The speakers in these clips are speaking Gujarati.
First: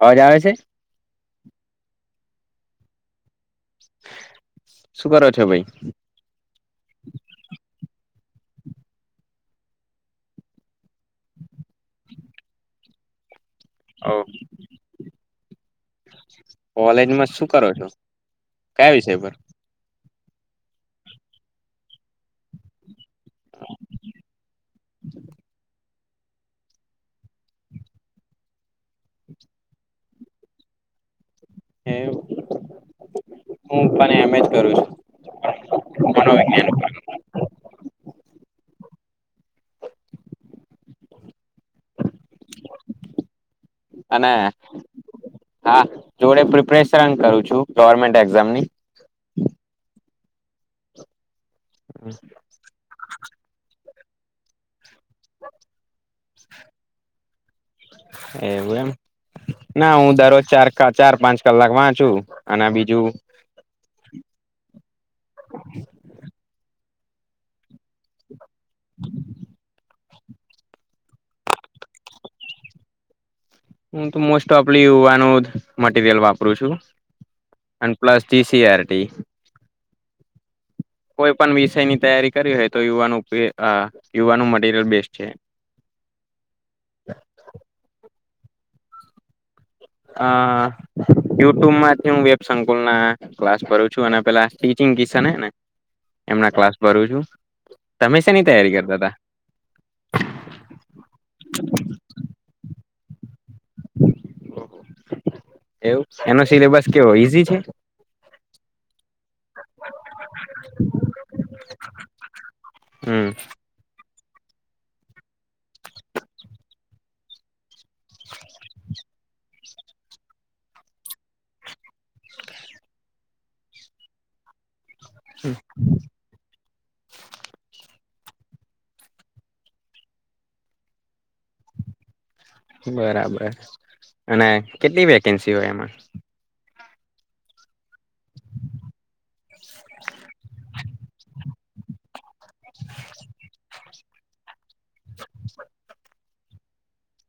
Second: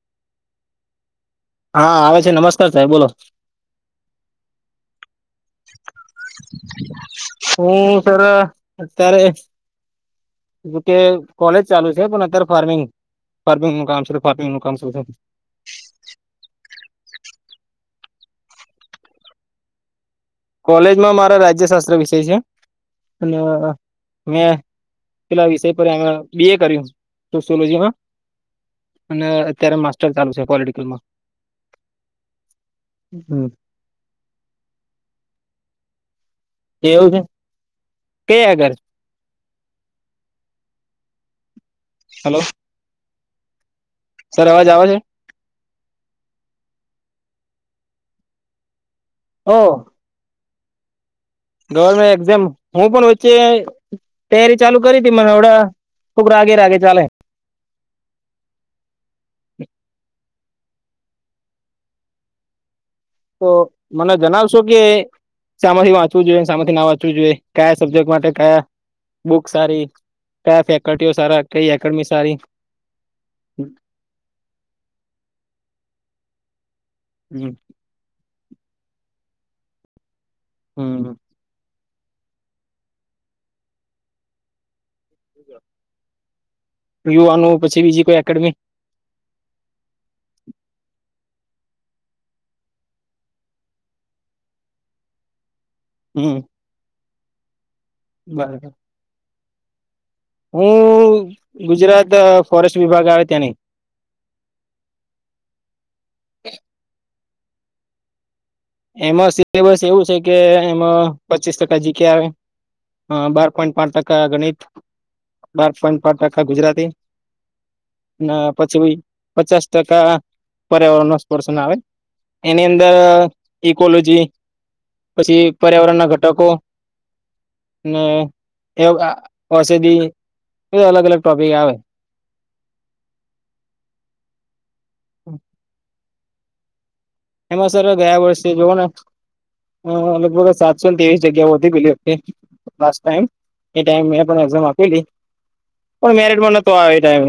અવાજ આવે છે હા આવે છે નમસ્કાર સાહેબ બોલો શું કરો છો ભાઈ હું સર અત્યારે કે કોલેજ ચાલુ છે પણ અત્યારે ફાર્મિંગ ફાર્મિંગ નું કામ ઓ છે ફાર્મિંગ નું કામ કોલેજમાં શું કરો છો કયા વિષય પર? કોલેજમાં મારા રાજ્ય શાસ્ત્ર વિષય છે. અને મે પેલા વિષય પર બી એ કર્યું, સોસયોલોજી માં, અને અત્યારે માસ્ટર ચાલુ છે પોલીટીકલ માં. [unintelligible] એમ હું પણ એમ જ કરું છું. મનોવિજ્ઞાન પર. કેવું છે? કે અગર હલો! [inaudible] અને સર અવાજ આવે છે હા, જોડે પ્રિપરેશ શન કરું છૂ. ગવર્મેન્ટ એક્ઝામની. હો, ગવર્મેન્ટ એકઝામ હું પણ તે તૈયારી ચાલુ કરી હતી મને આવડા રાગે રાગે ચાલે. એવું એમ ના હું દરરોજ ચાર કા ચાર પાંચ કલાક વાંચુ, અને બી તો મને જણાવશ શું કેય? શા માંથી વાંચવું જોઈએ? ને શા માંથી ના વાંચ વું જોઈએ? કયા સબ્જેક્ટ માટે કયા? બુક સારી, કયા ફેકલ્ટીઓ સારા? કઈ એકડમી સારી? હું તો મોસ્ટ ઓફલી યુવાનો માટે [unintelligible] વાપરું કરુ છું. હમ એન પ્લેસ ટી. સી. આર. ટી. કોઈ પણ વિષય ની તૈયારી કરી હોય તો યુવાનું અઅ યુવાનું મટીરિયલ બેસ્ટ છે. યુવા નું પછી બીજી કોઈ એક કડવી અ અ યુટ્યુબ માંથી હું વેબ સંકુલ ના ક્લાસ ભરું છું. અને પેલા સ્ટીચિંગ કિશન હેને હમ એમના ક્લાસ ભરું છું. તમે શે ની બરાબર તૈયારી કરતા હતા? જે વિભાગ આવે તેની. [unintelligible] એવું એનો સિલેબસ કેવો ઈઝી છે? [unintelligible] એમાં સિલેબસ એવું છે કે, એમાં પચીસ ટકા જીગ્યા આવે, હમ બાર પોઈન્ટ પાંચ ટકા ગણિત બાર પોઈન્ટ પાચ ટકા ગુજરાતી ના પછી પચાસ ટકા પર્યાવરણ ન સ્પર્શન આવે એની અંદર ઇકોલોજી. પછી પર્યાવરણ ના ઘટકો ને [unintelligible] ઔષધિ અલગ અલગ ટોપિક આવે. બરાબર અને કેટલી વેકેન્સી હોય આમા? એમાં સર ગયા વર્ષે જોઓ ને લગભગ સાતસો ને ત્રેવીસ જગ્યાઓ હતી પેલી લાસ્ટ ટાઈમ. એ ટાઈમ પણ મેં પણ એક્ઝામ આપ [unintelligible] પણ મેરે [unintelligible] આવે એ ટાઈમ.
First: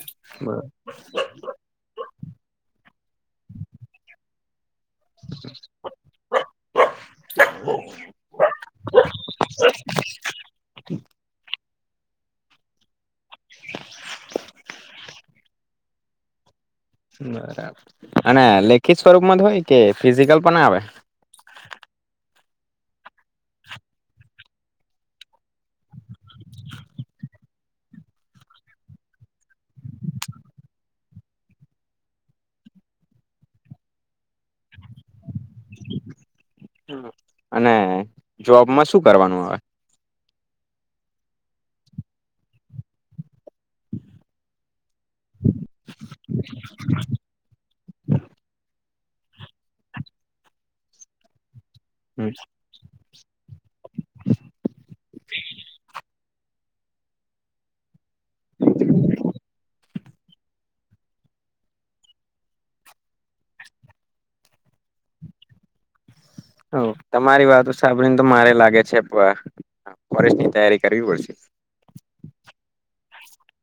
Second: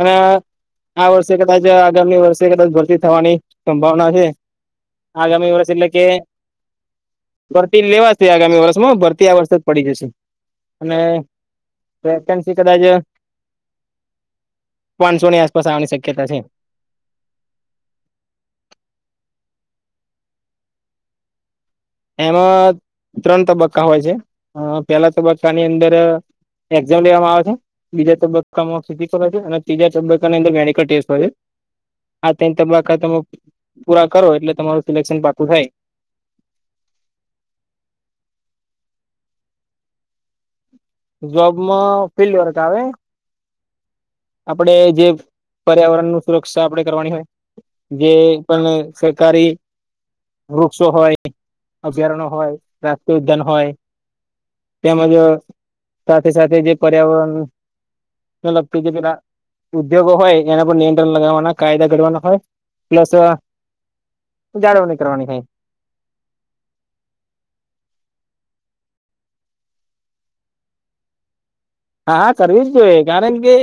અને એમાં આ વર્ષે કદાચ આગામી વર્ષે કદાચ ભરતી થવાની. સંભાવના છે. આગામી વર્ષ એટલે કે ભરતી લેવાશે આગામી વર્ષમાં ભરતી આ વર્ષે જ પડી જશે અને વેકેન્સી કદાચ પાંચસોની આસપાસ આવવાની શક્યતા છે. બરાબર અને લેખિત સ્વરૂપ માં જ હોય કે ફિઝિકલ પણ આવે? એમાં ત્રણ તબક્કા હોય છે. પેલા તબક્કાની અંદર એક્ઝામ લેવામાં આવે છે બીજા તબક્કામાં અને ત્રીજા તબક્કાની અંદર મેડિકલ ટેસ્ટ હોય છે આ તીન તબક્કા તમે પૂરા કરો એટલે તમારું સિલેક્શન પા [unintelligible] અને જોબમાં શું કરવાનું આવે? જોબમાં ફિલ્ડ વર્ક આવે આપડે જે પર્યાવરણ નું સુરક્ષા આપડે કરવાની હોય જે પણ. [inaudible] વૃક્ષો હોય અભ્યારણો આવે હોય રાષ્ટ્રીય ઉદ્યાન હોય તેમજ સાથે સાથે જે પર્યાવરણ ને લગતી કે પેલા ઉદ્યોગો હોય એને [unintelligible] નિયંત્રણ લગાવવાના કાયદા ઘડવાના હોય પ્લસ જાળવણી કરવાની હોય. હવ તમારી વાતો સાંભળીને તો મારે લાગે છે ફ ફોરેસ્ટની તૈયારી કરવી પડશે. હા હા કરવી જ જોઈએ કારણ કે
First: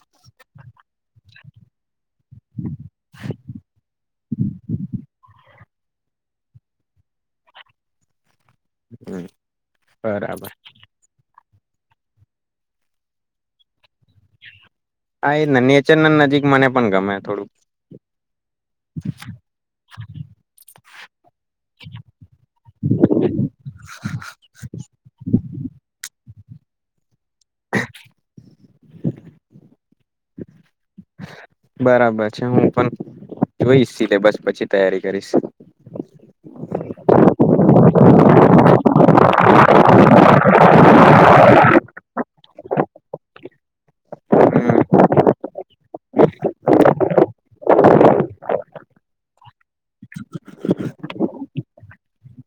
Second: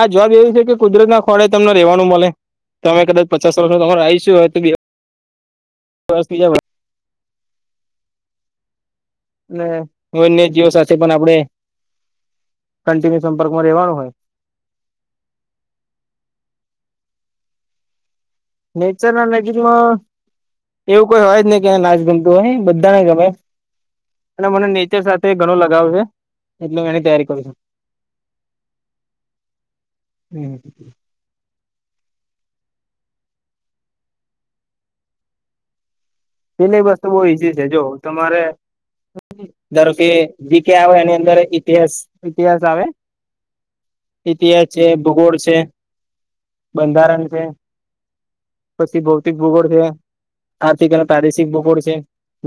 આ જોબ એવી છે કે કુદરત ના સ્થળે તમને રેવાનું મળે. તમે કદાચ પચાસ વખત તમારો આઇશું હોય. [unintelligible] હમ અને બરાબર [unintelligible] સાથે પણ આપડે કન્ટિન્યુ સંપર્કમાં રહેેવાનું હોય. હા એ ન નેચર નજીક મને પણ ગમે થોડુંક. નેચર ના નજીકમાં એવું કોઈ હોય જ નહી કે નાજ ગમતું હોય બધાને ગમે અને મને નેચર સાથે ઘણો લગાવ છે. એટલે હું એની તૈયારી કરું છું. બરાબર છે હું પણ જોઈશ સિલેબસ પછી તૈયારી કરીશ. સિલેબસ તો બહુ ઈઝી છે જો તમારે ધારો કે જીકે આવે એની અંદર ઈતિહાસ ઈતિહાસ આવે ઈતિહાસ હમ છે ભૂગોળ છે બંધારણ છે. પછી ભૌતિક ભૂગોળ છે. આર્થિક અને [unintelligible] ભૌતિક ભૂગોળ છે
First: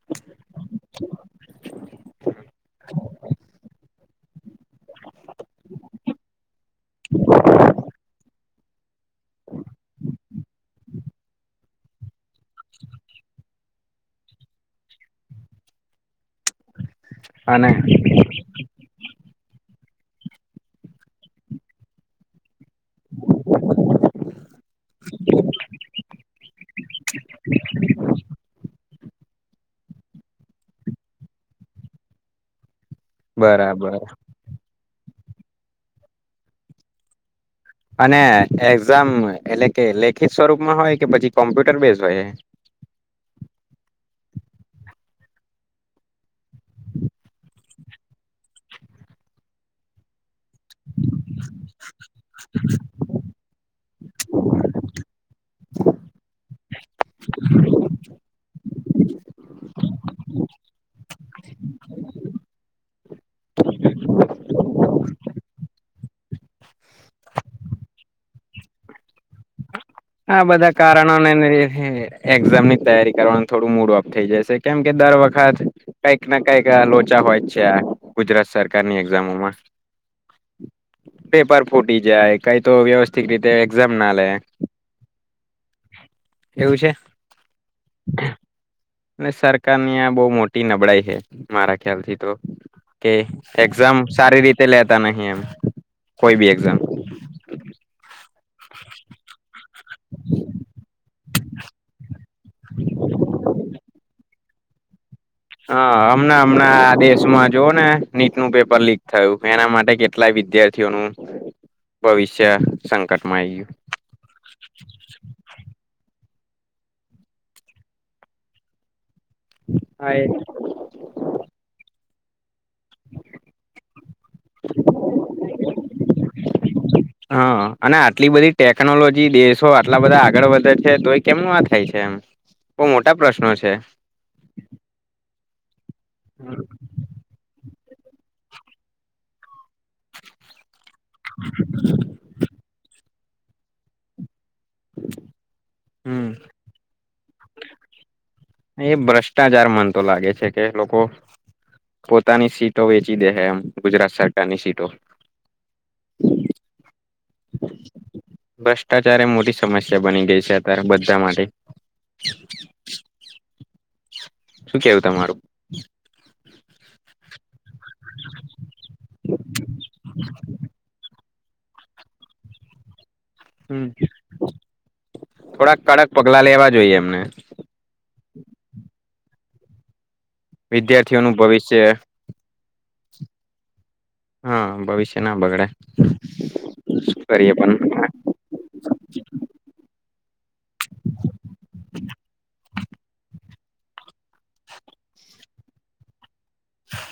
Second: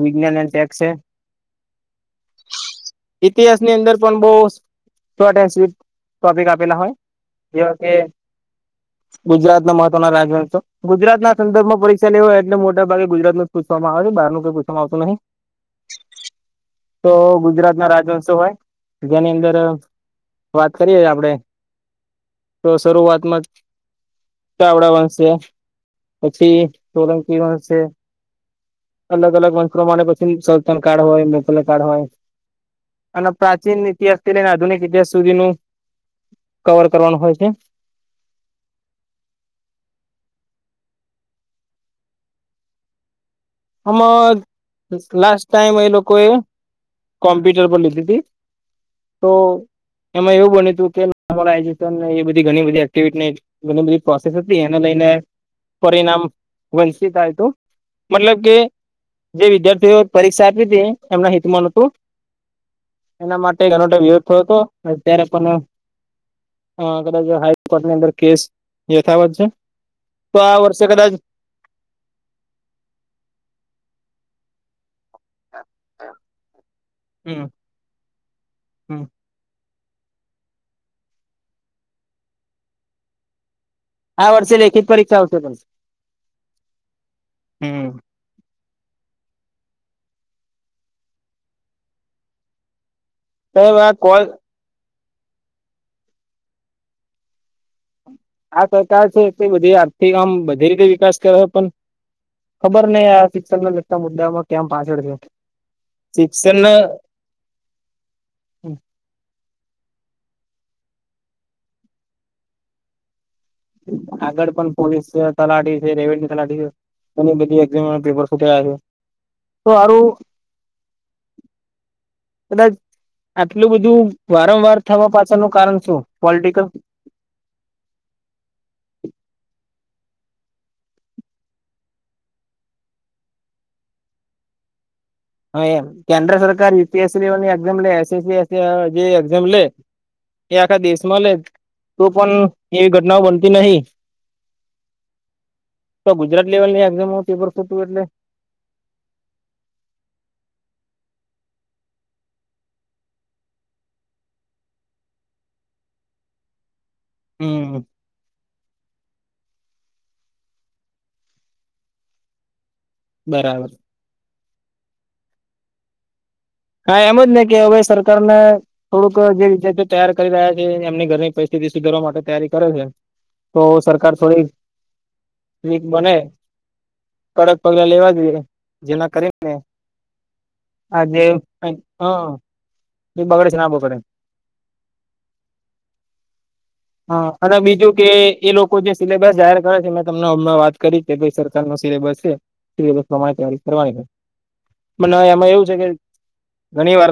વિજ્ઞાન અને ટેક્સ છે ઈતિહાસની અંદર પણ બહુ શોર્ટ એન્ડ સ્વીટ ટોપિક આપેલા હોય જેવા કે ગુજરાત ના મહત્વના રાજવંશો. ગુજરાત ના સંદર્ભમાં પરીક્ષા લેવાય એટલે મોટા ભાગે ગુજરાત નુંજ પૂછવામાં આવે છે બહાર નું કઈ પૂછવામાં આવતું નહિ. તો અને ગુજરાત ના રાજવંશો હોય. જેની અંદર વાત કરીએ આપડે તો શરૂઆતમાં જ [unintelligible] વંશ છે. પછી સોલંકી વંશ છે અલગ અલગ વંશ પ્રમાણે પછી સલ્તન કાર્ડ હોય અલગ અલગ કાર્ડ હોય. અને પ્રાચીન બરાબર ઇતિહાસથી લઈને આધુનિક ઇતિહાસ સુધી નું કવર કરવાનું હોય છે. અને એગ્ઝામ એટલે કે લેખિત સ્વરૂપમાં હોય કે પછી કોમ્પ્યુટર બેઝ હોય. આમાં લાસ્ટ ટાઈમ એ લોકોએ કોમ્પ્યુટર પર લીધી તી તો એમાં એવું બની્યું તું કુ [inaudible] એવી બધી ઘણી બધી એક્ટિવિટી ને ઘણી બધી પ્રોસેસિસ બી એને લઈને ને પરિણામ વંચિત આવ્યું તું મતલબ કે જે વિદ્યાર્થીઓ પરીક્ષા આપી તી એમના હિતમાં નતું એના માટે ઘણો વિરોધ થયો તો અત્યારે પણ આ કદાચ હાઈકોર્ટની અંદર કેસ યથાવત છે. તો આ બધા વર્ષે કદાચ કારણોને [inaudible] એક્ઝામ ની તૈયારી કરવાન થોડું મૂડ ઓપ થઈ જશે કેમ કે દર વખત કઈક ને કઈક આ લોચા હમ હોય જ છે આ ગુજરાત સરકારની હમ એક્ઝામોમાં. પેપર ફૂટી જાય કઈ તો વ્યવસ્થિત રીતે એકઝમ ના આ લેે વર્ષે લેખિત પરીક્ષા આવશે પણ હમ્મ. અને સરકારની આ બહુ મોટી નબળાઈ છે મારા ખ્યાલથી તો. કે સાહેબ આ એક્ઝામ કોલ સારી રીતે લે [unintelligible] નહી એમ કોઈ બી એક્ઝામ આ સરકાર છે તે બધી આ તે આમ બધી રીતે વિકાસ કરે પણ ખબર નહીં આ શિક્ષણના લગતા મુદ્દામાં કેમ પાછળ છે. હા હમણા ને શિક્ષણ હમણાં આ દેશમાં જોવો ને નીટ નું પેપર લીક થયું. મે એના માટે કેટલા વિદ્યાર્થીઓ નું ભવિષ્ય સંકટ આગળ પણ પોલીસ છે તલાટી છે રેવન્યુ તલાટી અને બધી એકજામ પેપર ફુટયા છે. તો આરૂ ગયું કદાચ આટલું બધું વારંવાર થવા પાછળ નુ કારણ શું પોલિટિકલ. હા અને આટલી બધી ટેકનોલોજી દેશો આટલા બધા આગળ વધે છે. તો એ કેમ નું આ થાય છે. એમ બહુ મોટા પ્રશ્નો છે. હા, એમ કેન્દ્ર સરકાર યુપીએસસી લેવલ ની એક્ઝામ [unintelligible] જે એક્ઝામ લે આખા દેશમાં લે તો પણ એવી. ના મલતી નહી. તો હમ ગુજરાત લેવલ ની એક્ઝામ નુ પેપર ફુટવુ એટલે. એ ભ્રષ્ટાચાર મન તો લાગે છે કે લોકો પોતાની સીટો વેચી દે છે. એમ ગુજરાત સરકાર ની સીટો હમ ભ્રષ્ટાચારે, મોદી સાથે સમસ્યા બની ગઈ છે. અત્યારે બધા માટે બરાબર શું કેવું તમારું હા એમજ ને કે હવે રાજય સરકાર ને થોડુંક જે વિદ્યાર્થીઓ તૈયાર કરી રહ્યા છે એમની ઘરની પરિસ્થિતિ સુધરવા માટે ની તૈયારી કરે છે. તો હમ સરકાર થોડી થોડાક વીક કડક બને પગલા લેવા જોઈએ એમને કડક પગલા લેવા જોઈએ. જેના કરીને. વિદ્યાર્થી ઓ નું ભવિષ્ય, હા, તે બગડે છેના બગડે હા ભવિષ્ય ના બગડે શું હા, કરીએ અને પણ બીજું કે એ લોકો જે સિલેબસ જાહેર કરે છે. એ તમને, હમણા વાત કરી કે ભાઈ સરકાર નો સિલેબસ છે સિલેબસ પ્રમાણે ત્યારી કરવાની મન એમાં એવું છે કે ઘણી વાર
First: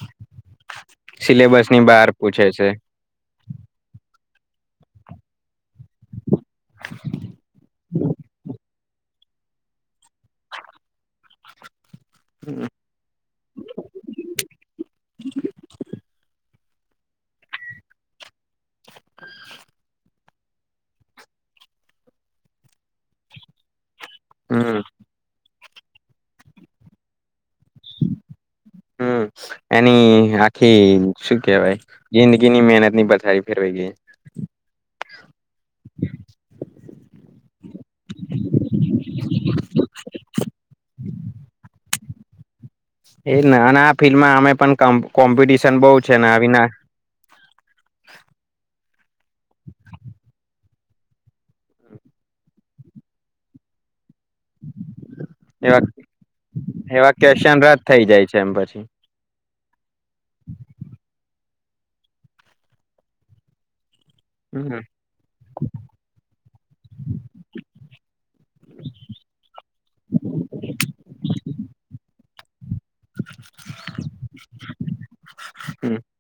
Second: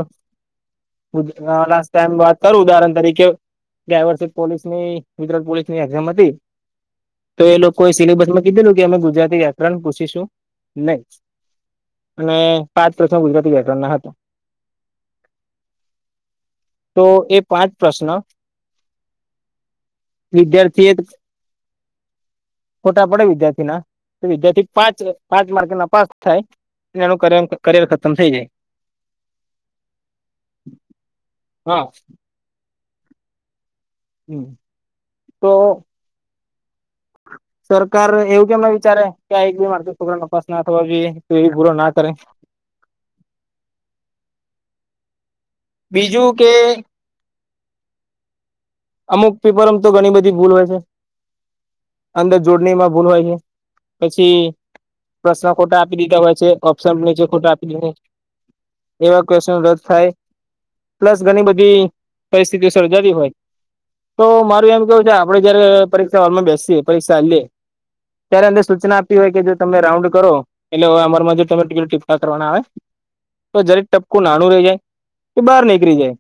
લ સિલેબસ ની લાસ્ટ બહાર ટાઈમ વાત પૂછે કરુ છે ઉદાહરણ તરીકે ગયા વર્ષે પોલીસની ગુજરાત પોલીસ ની એક્ઝામ હતી તો એ લોકોએ સિલેબસ માં કીધેલું કે અમે ગુજરાતી યાત્રા ને પૂછીશું નહી અને પાંચ પ્રસમ ગુજરાતી [unintelligible] ના હતા તો એ પાંચ પ્રશ્ન [inaudible] વિદ્યાર્થી એ ખોટા પડે વિદ્યાર્થી ના વિદ્યાર્થી હમ પાંચ પાંચ [unintelligible] નપાસ થાય એનું [unintelligible] થઈ જાય હમ એની આખી શું કેવાય હા જિંદગી ની મહેનત. ની [unintelligible] ફેરવાઈ. હમ તો સરકાર એવું કેમ ના વિચારે કે આ એક બી મારતો છોકરા તપાસ ના થવા બી એ પૂરો ના કરે. એ ના ના ફિલ્ડમાં અમે પણ કોમ્પ બીજું કે અમુક પેપર [unintelligible] તો ઘણી બધી ભૂલ હોય છે, અંદર જોડણીમાં ભૂલ હોય છે. પછી પ્રશ્ન ખોટા એવા આપી દીધા હોય છે, ઓપ્શન એવા [unintelligible] છે, ખોટા ક્વેશ્ચન આપી રદ દીધ થઈ જાય છે એમ પછી એવા [unintelligible] રદ થાય. પ્લસ ઘણી બધી [unintelligible] પરિસ્થિતિ સર્જાવી હોય. તો મારું હમ એમ કેવું છે, આપડે જયારે પરીક્ષા હોલમાં બેસીએ પરીક્ષા [unintelligible] ત્યારે અંદર સૂચના આપતી હોય કે જો તમે રાઉન્ડ કરો એટલે અમારમાં તમે [unintelligible] કરના આવે તો જરીક ટપકું [unintelligible] રહી જાય કે બહાર હમ નીકળી જાય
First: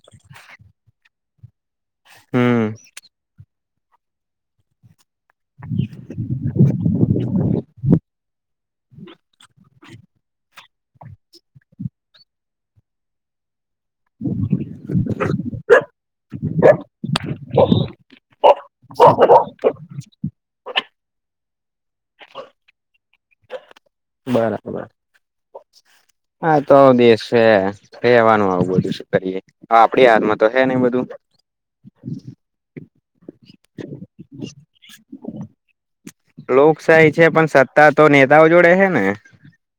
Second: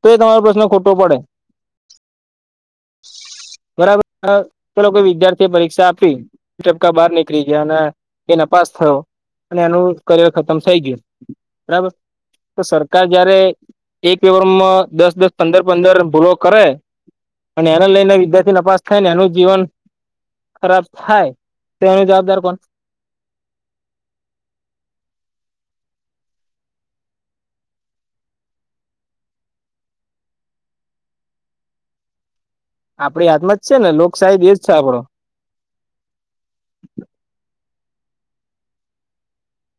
તો એ તમારો પ્રશ્ન ખોટો પડે. હમ બરાબર તો [unintelligible] વિદ્યાર્થી પરીક્ષા આપી ટપકા બાર નીકળી ગયા અને એને પાસ થયો અને એનું કરિયર ખતમ થઈ ગયો બરાબર તો સરકાર જયારે એક પેપરમાં દસ દસ પંદર પંદર પૂરો કરે અને એને લઈને વિદ્યાર્થી નપાસ થાય ને એનું જીવન ખરાબ થાય તેની જવાબદાર કોણ. બરાબર હા તો દસ છે, કેવાનું આવું બધું શ કરીએ આપડી [unintelligible] તો છેે, ને બધું આપડી હાથમાં જ છે, ને લોકશાહી એજ છે, આપણો. લોકશાહી છે પણ સત્તા તો નેતાઓ જોડે [unintelligible] ને,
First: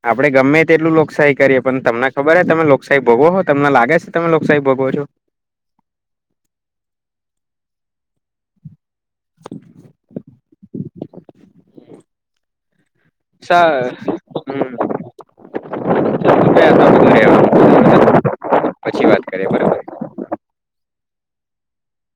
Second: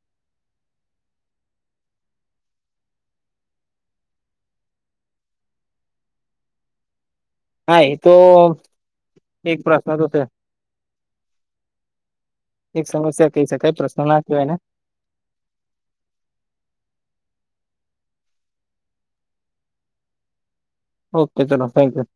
આપડે ગમે તેટલું લોકશાહી કરીએ પણ તમને ખબર [unintelligible] તમે લોકશાહી ભોગવો તમને લાગે છે, તમે લોકશાહી ભોગવો છો. હા તો એક પ્રશ્ન તો છે. એક સમસ્યા કહી શકાય સા [inaudible] પ્રશ્ન ના કહેવાય ને [inaudible] પછી વાત કરીએ બરોબર. ઓકે ચલો થૅન્ક યૂ.